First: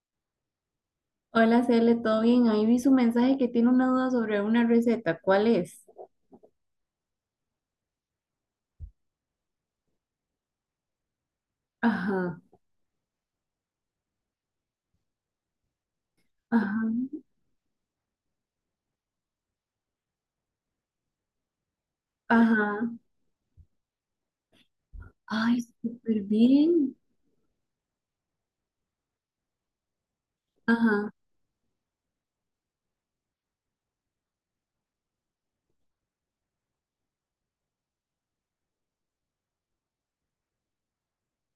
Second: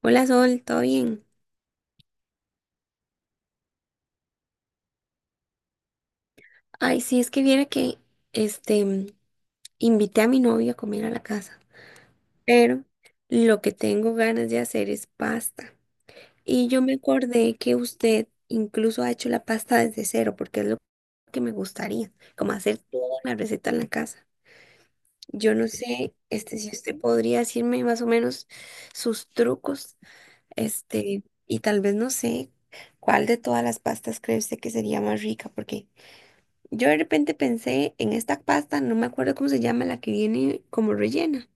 Hola Sol, ¿todo bien? Hola, Cele, ¿todo bien? Ahí vi su mensaje que tiene una duda sobre una receta. ¿Cuál es? Ay, sí, es que viera que este invité a mi novio a comer a la casa, Ajá, pero lo que tengo ganas de hacer es pasta. Y yo ajá, me acordé que usted incluso ha hecho la pasta desde cero, porque es lo que me gustaría, como hacer ajá. toda la receta en la casa. Yo Ay, no sé, súper si bien. usted podría decirme más o menos sus trucos, Ajá, y tal vez no sé cuál de todas las pastas cree usted que sería más rica, porque yo de repente pensé en esta pasta, no me acuerdo cómo se llama, la que viene como rellena.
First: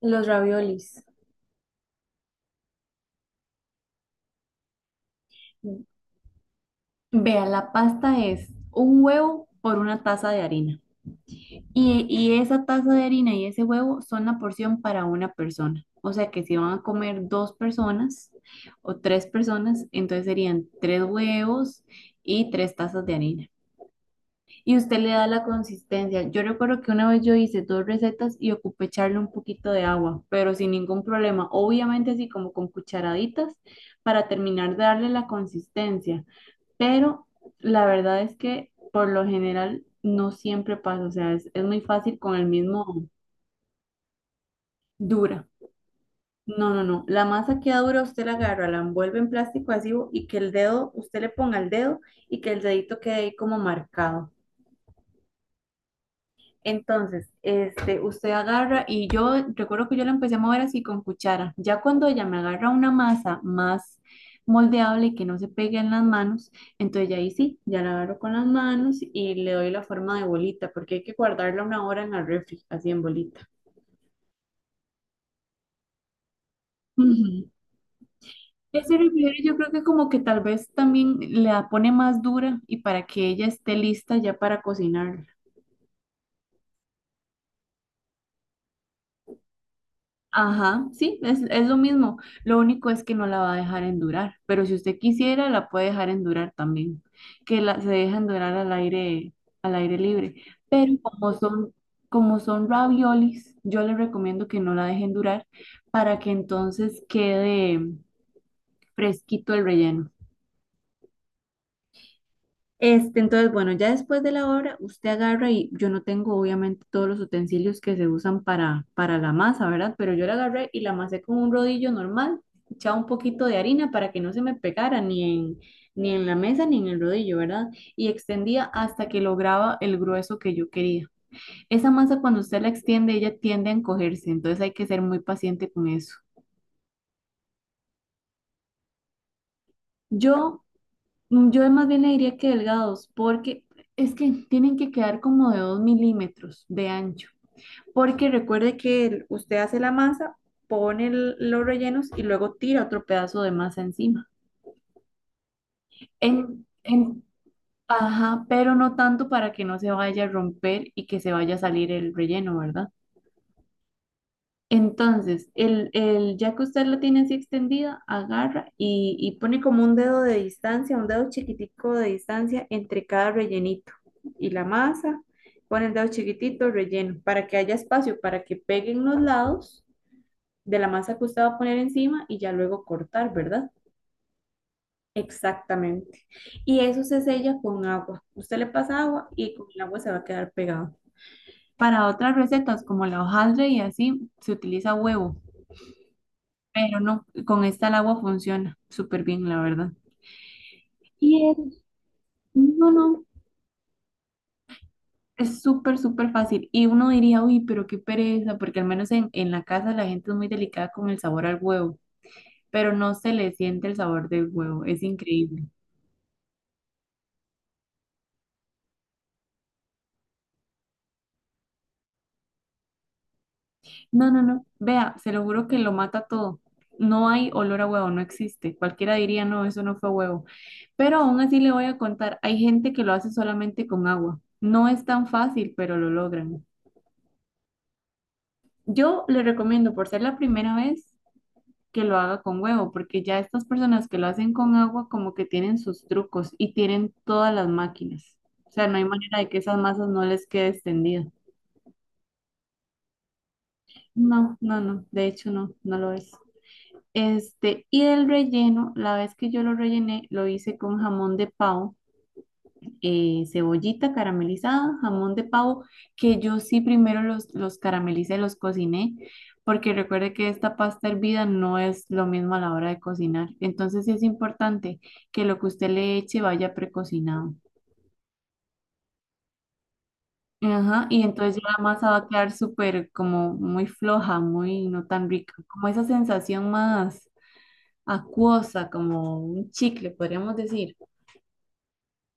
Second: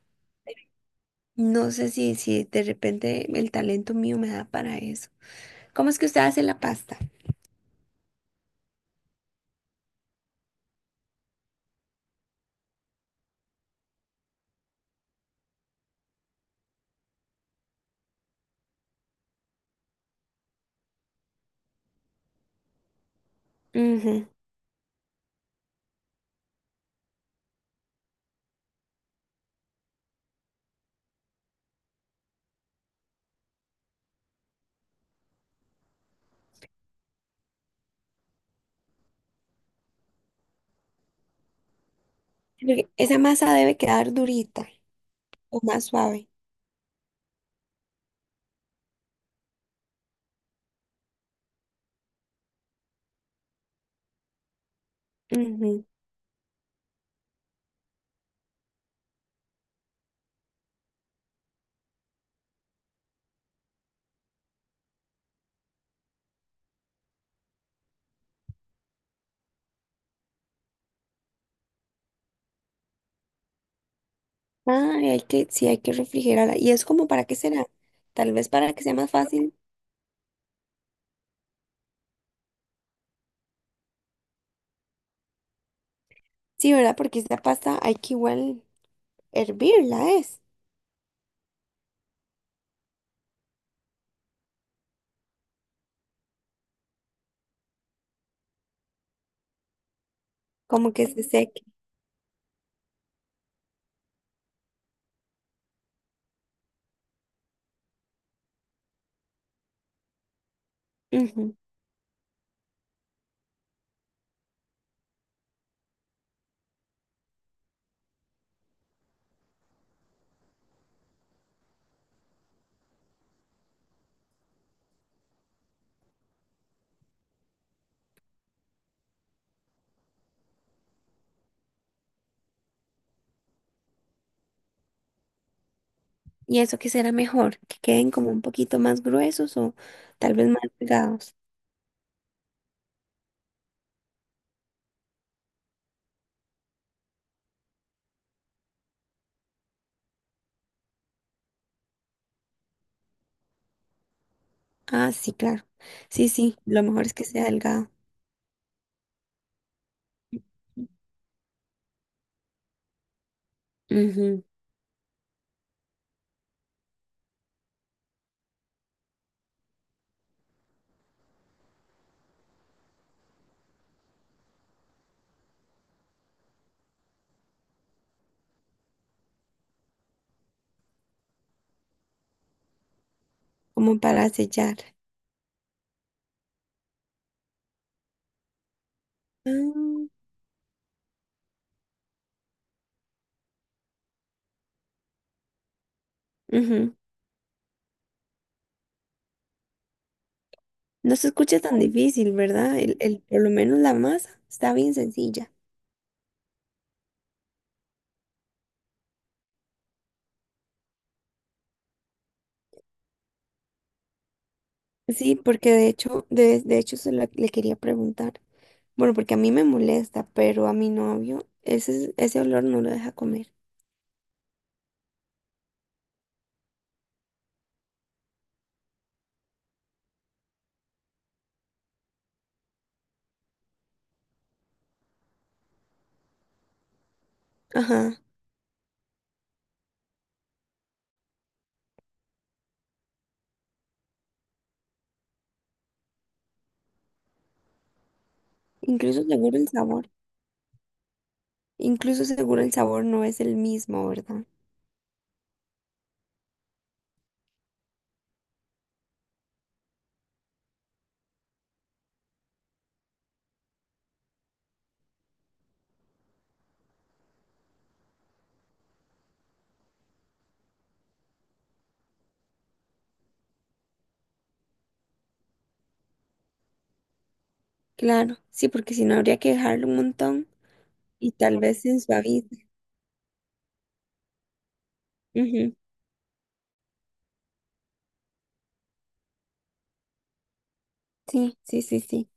los raviolis. No sé si de repente el talento mío me da para eso. ¿Cómo es que usted hace la pasta? Vea, la pasta es un huevo por una taza de harina. Y esa taza de harina y ese huevo son la porción para una persona. O sea que si van a comer dos personas o tres personas, entonces serían tres huevos y tres tazas de harina. Ujú. Y usted le da la consistencia. Yo recuerdo que una vez yo hice dos recetas y ocupé echarle un poquito de agua, pero sin ningún problema. Obviamente así como con cucharaditas para terminar de darle la consistencia. Pero la verdad es que por lo general no siempre pasa. O sea, es muy fácil con el Porque mismo esa masa, ¿debe quedar durita dura. o más suave? No, no, no. La masa queda dura, usted la agarra, la envuelve en plástico adhesivo y que el dedo, usted le ponga el dedo y que el dedito quede ahí como marcado. Ujú. Entonces, este, usted agarra y yo recuerdo que yo la empecé a mover así con cuchara. Ya cuando ella me agarra una masa más moldeable y que no se pegue en las manos, entonces ya ahí sí, ya la agarro con las manos y le doy la forma de bolita, porque hay que guardarla una hora en el refri, así en bolita. Ah, hay que, sí, hay que refrigerarla. ¿Y es como para qué Ujú. será? Tal vez para que sea Ese más refrigerio fácil. yo creo que como que tal vez también la pone más dura y para que ella esté lista ya para cocinar. Sí, ¿verdad? Porque esta pasta hay que igual hervirla, es Ajá, sí, es lo mismo. Lo único es que no la va a dejar endurar, pero si usted quisiera, la puede dejar endurar también, que se deja endurar al aire libre. Pero como que se como seque. son, como son raviolis, yo le recomiendo que no la deje endurar para que entonces quede fresquito el relleno. Ujú. Este, entonces, bueno, ya después de la obra, usted agarra y yo no tengo obviamente todos los utensilios que se usan para la masa, ¿verdad? Pero yo la agarré y la amasé con un rodillo normal, echaba un poquito de harina para que no se me pegara ni en la mesa ni en el rodillo, ¿verdad? Y extendía hasta que lograba el grueso que yo quería. Esa masa cuando usted la extiende, ella tiende a encogerse, entonces hay que ser muy paciente con eso. ¿Y eso qué será mejor? ¿Que queden como un poquito más gruesos o tal vez Yo más delgados? Yo más bien le diría que delgados, porque es que tienen que quedar como de 2 milímetros de ancho. Porque recuerde que usted hace la masa, pone los rellenos y luego tira otro pedazo de masa encima. Ah, sí, claro. Sí, sí, En, lo mejor es en, que sea delgado. ajá, pero no tanto para que no se vaya a romper y que se vaya a salir el relleno, ¿verdad? Ujú. Entonces, ya que usted lo tiene así extendida, agarra y pone como un dedo de distancia, un dedo chiquitico de distancia entre cada rellenito y la masa. Pone el dedo chiquitito, relleno, para que haya espacio, para que peguen los lados de la masa que usted va a poner encima y ya luego cortar, ¿verdad? Como para sellar. Exactamente. Y eso se sella con agua. Usted le pasa agua y con el agua se va Ah, a quedar pegado. Para otras recetas como la hojaldre y así, se utiliza huevo. ujú. Pero no, con esta el agua funciona súper bien, la verdad. No se Y es escucha tan difícil, ¿verdad? no, El- no. por lo menos la masa está bien sencilla. Es súper, súper fácil. Y uno diría, uy, pero qué pereza, porque al menos en la casa la gente es muy delicada con el sabor al huevo, pero no se le siente el sabor del huevo, es Sí, increíble. porque de hecho, de hecho se la- le quería preguntar. Bueno, porque a mí me molesta, pero a mi novio ese, ese olor no lo deja comer. No, no, no, vea, se lo juro que lo mata todo. No hay olor a huevo, no existe. Cualquiera diría, no, eso no fue huevo. Pero aún así le voy a contar, hay gente que lo hace solamente con agua. No es tan fácil, pero lo logran. Ajá. Yo le recomiendo, por ser la primera vez, que lo haga con huevo, porque ya estas personas que lo hacen con agua como que tienen sus trucos y tienen todas las máquinas. O sea, no hay Incluso manera de que seguro el esas masas sabor. no les quede extendida. Incluso seguro el sabor no es el mismo, ¿verdad? No, no, no, de hecho no, no lo es. Este, y el relleno, la vez que yo lo rellené, lo hice con jamón de pavo, cebollita caramelizada, jamón de pavo, que yo sí primero los caramelicé, los cociné, porque recuerde que esta pasta hervida no es lo mismo a la hora de cocinar. Entonces sí es importante que lo que usted le eche vaya precocinado. Claro, sí, porque si no habría que dejarlo un montón Ajá, y y entonces tal ya vez la se masa va a quedar suavice. súper como muy floja, muy no tan rica, Ujú. como esa sensación más acuosa, como un chicle, podríamos decir. Sí, sí, sí, sí.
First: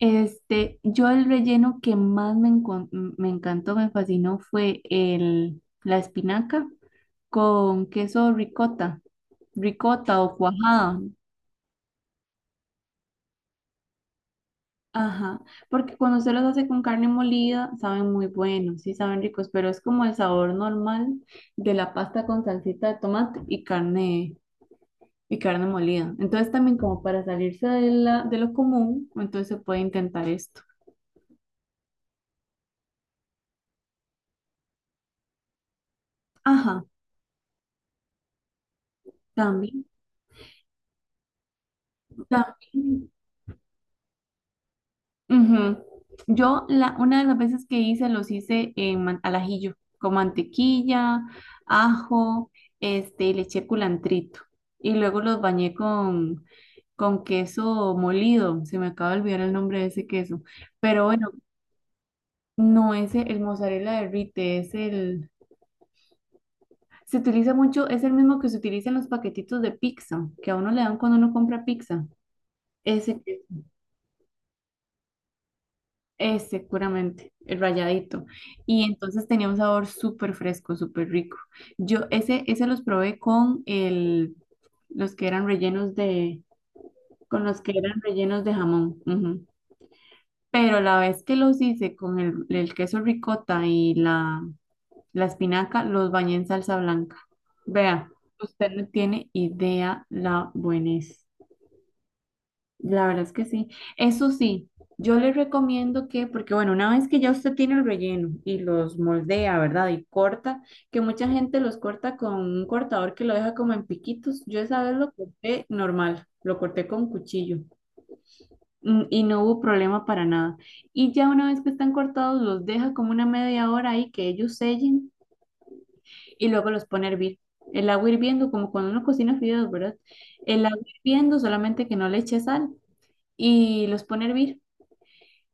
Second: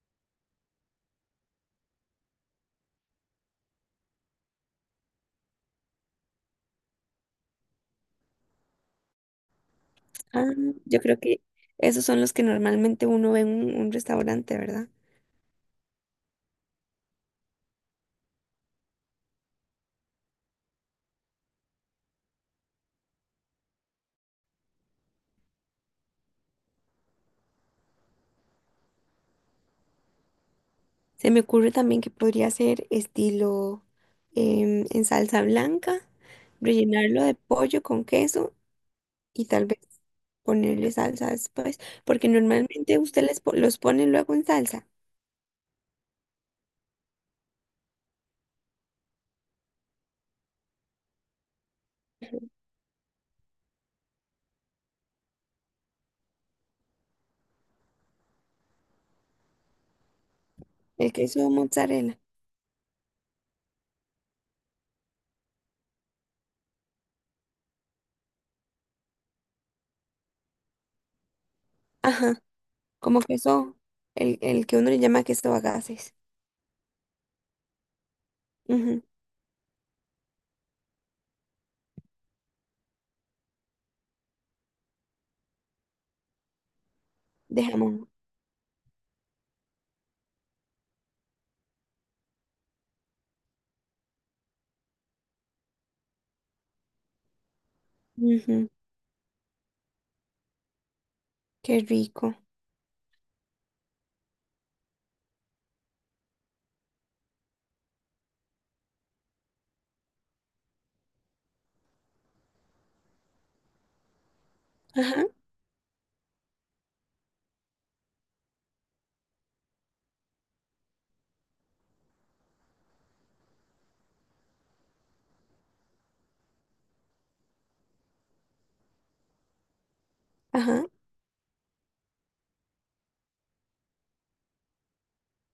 Este, yo el relleno que más me encantó, me fascinó fue la espinaca con queso ricota, ricota o Ah, cuajada. yo creo que esos son los que normalmente uno ve en un restaurante, ¿verdad? Ajá, porque cuando se los hace con carne molida, saben muy buenos, sí saben ricos, pero es como el sabor normal de la pasta con salsita de tomate y carne molida. Entonces también como para salirse de la, de lo común, entonces se puede intentar esto. Se me ocurre también que podría ser estilo en salsa blanca, Ajá, rellenarlo de pollo con queso y tal vez también, ponerle salsa después, porque normalmente también. usted les po- los pone luego en salsa, Ujú. Yo la, una de las veces que hice los hice en al ajillo, con mantequilla, ajo, este, le eché culantrito y luego los bañé con queso molido, se me acaba de olvidar el nombre de ese queso, pero el bueno, queso mozzarella. no es el mozzarella derrite, es se utiliza mucho, es el mismo que se utiliza en los paquetitos de pizza, que a uno le dan cuando uno compra pizza, Ajá. Como ese queso. queso, el que uno le llama queso a gases. Eh, seguramente, el rayadito. Y Ujú. entonces tenía un sabor súper fresco, súper rico. Yo ese los probé con el, los que eran rellenos de, con los De que jamón. eran rellenos de jamón. Ujú. Pero la vez que los hice con el queso ricota y la espinaca, los bañé en salsa blanca. Vea, Ujú. usted no tiene idea la buenez. Qué rico. La verdad es que sí. Eso sí, yo le recomiendo que, porque bueno, una vez que ya usted tiene el relleno y los moldea, ¿verdad? Y corta, que mucha gente los corta con un cortador que lo deja como en piquitos. Yo esa vez lo Ajá, corté normal, lo corté con cuchillo, mm, y no hubo problema para nada. Y ya una vez que están cortados, los deja como una media hora ahí que ellos sellen y luego los pone a hervir. El agua hirviendo, como cuando uno cocina fideos, ¿verdad? El agua ajá, hirviendo, solamente que no le eche sal y los pone a hervir.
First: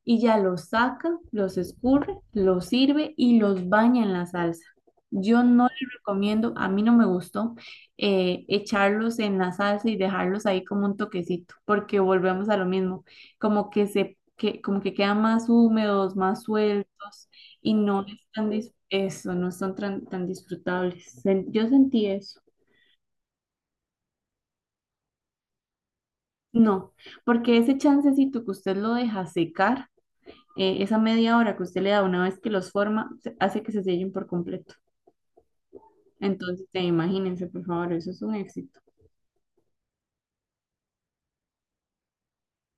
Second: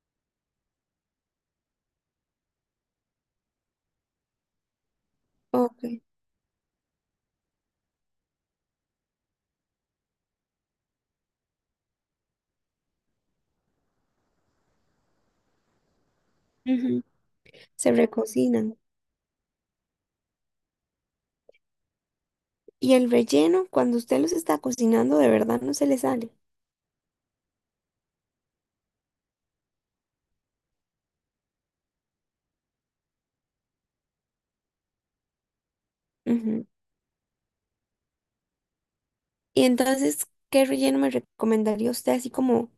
Y ya los saca, los escurre, los sirve y los baña en la salsa. Yo no ok. le recomiendo, a mí no me gustó, echarlos en la salsa y dejarlos ahí como un toquecito, porque volvemos a lo mismo, como que como que quedan más húmedos, más Ujú. sueltos y Se no están recocinan. eso, no son tan, tan disfrutables. Yo sentí eso. Y el relleno, cuando usted los está cocinando, ¿de verdad no se le sale? No, porque ese chancecito que usted lo deja secar, esa media hora que usted le da una vez que los forma, hace que se sellen por completo. Ujú. Entonces, imagínense, por favor, eso es un éxito. Y entonces, ¿qué relleno me recomendaría usted así como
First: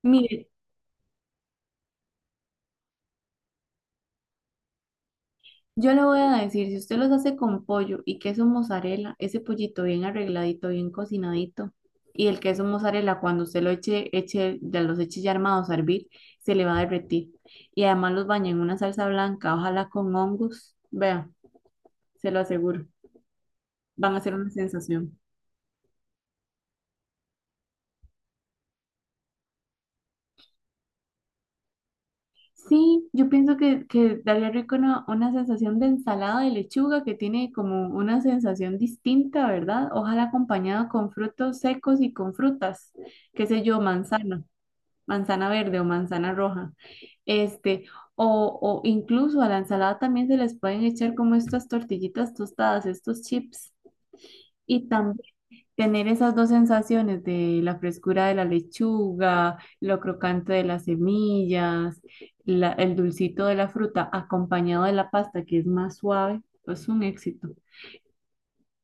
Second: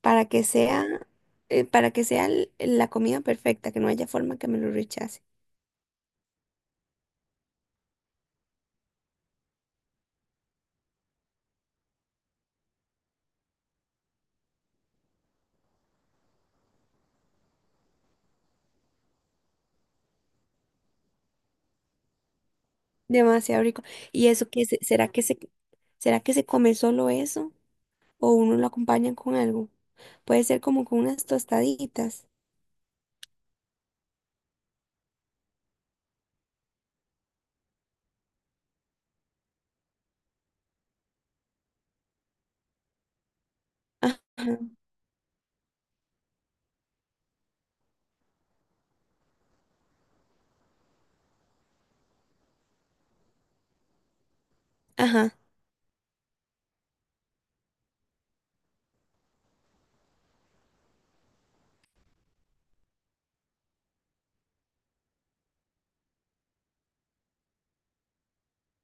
para que Mire, sea, para que sea l- la comida perfecta, que no haya forma que me lo rechace? yo le voy a decir, si usted los hace con pollo y queso mozzarella, ese pollito bien arregladito, bien cocinadito, y el queso mozzarella, cuando usted lo ya los eche ya armados a hervir, se le va a derretir. Y además los baña en una salsa blanca, ojalá con hongos. Vea, se lo aseguro, Demasiado rico. van a ¿Y ser una eso qué se- será sensación. que se, será que se come solo eso? ¿O uno lo acompaña con algo? Puede ser como con unas tostaditas. Sí, yo pienso que daría rico una, sensación de ensalada de lechuga que tiene como una sensación distinta, ¿verdad? Ojalá acompañada con frutos secos y con frutas, qué sé yo, Ajá, manzana, manzana verde o manzana roja. Este, o incluso a la ensalada también se les pueden echar como estas tortillitas tostadas, estos chips. Y ajá. tener esas dos sensaciones de la frescura de la lechuga, lo crocante de las semillas, el dulcito de la fruta acompañado de la pasta que es más suave, es un éxito.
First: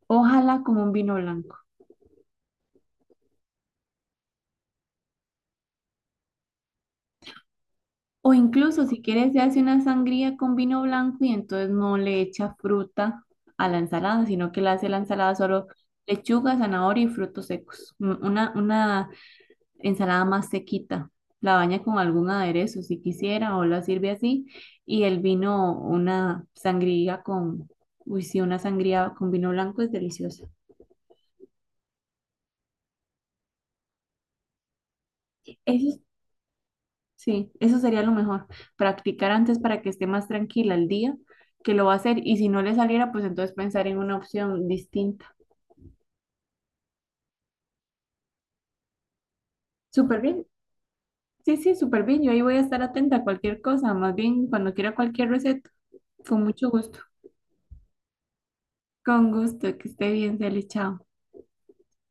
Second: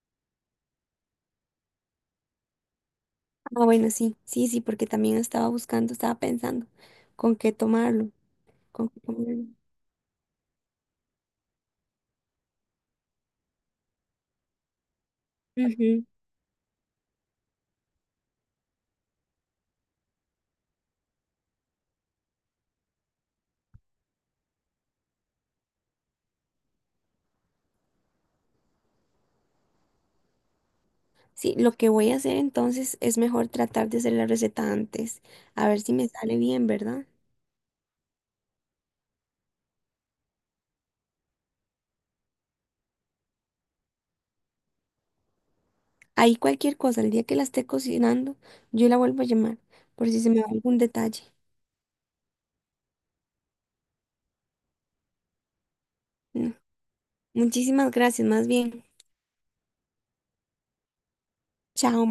Ojalá como un vino blanco. Ah, bueno, sí, sí, sí, porque también estaba buscando, estaba pensando con qué tomarlo, O incluso con qué si quieres se comerlo. hace una sangría con vino blanco y entonces no le echa fruta a la ensalada, sino que le hace la ensalada solo Ujú. lechuga, zanahoria y frutos secos. Una ensalada más sequita. La baña con algún aderezo si quisiera o la sirve así. Y el vino, una sangría con, uy, sí, una sangría con vino blanco es deliciosa. Sí, lo que voy a hacer entonces es mejor tratar de hacer la receta antes, Eso, a ver si es- me sale bien, ¿verdad? sí, eso sería lo mejor. Practicar antes para que esté más tranquila el día que lo va a hacer. Y si no le saliera, pues entonces pensar en una opción distinta. Ahí cualquier cosa, el día que la esté cocinando, yo la vuelvo a llamar, por Súper si se me bien. va algún detalle. Sí, sí, súper bien. Yo ahí voy a estar atenta a cualquier cosa. Más bien, cuando quiera cualquier receta, con Mm. mucho gusto. Muchísimas gracias, más bien. Con gusto, que esté bien, Cele, chao. Chao.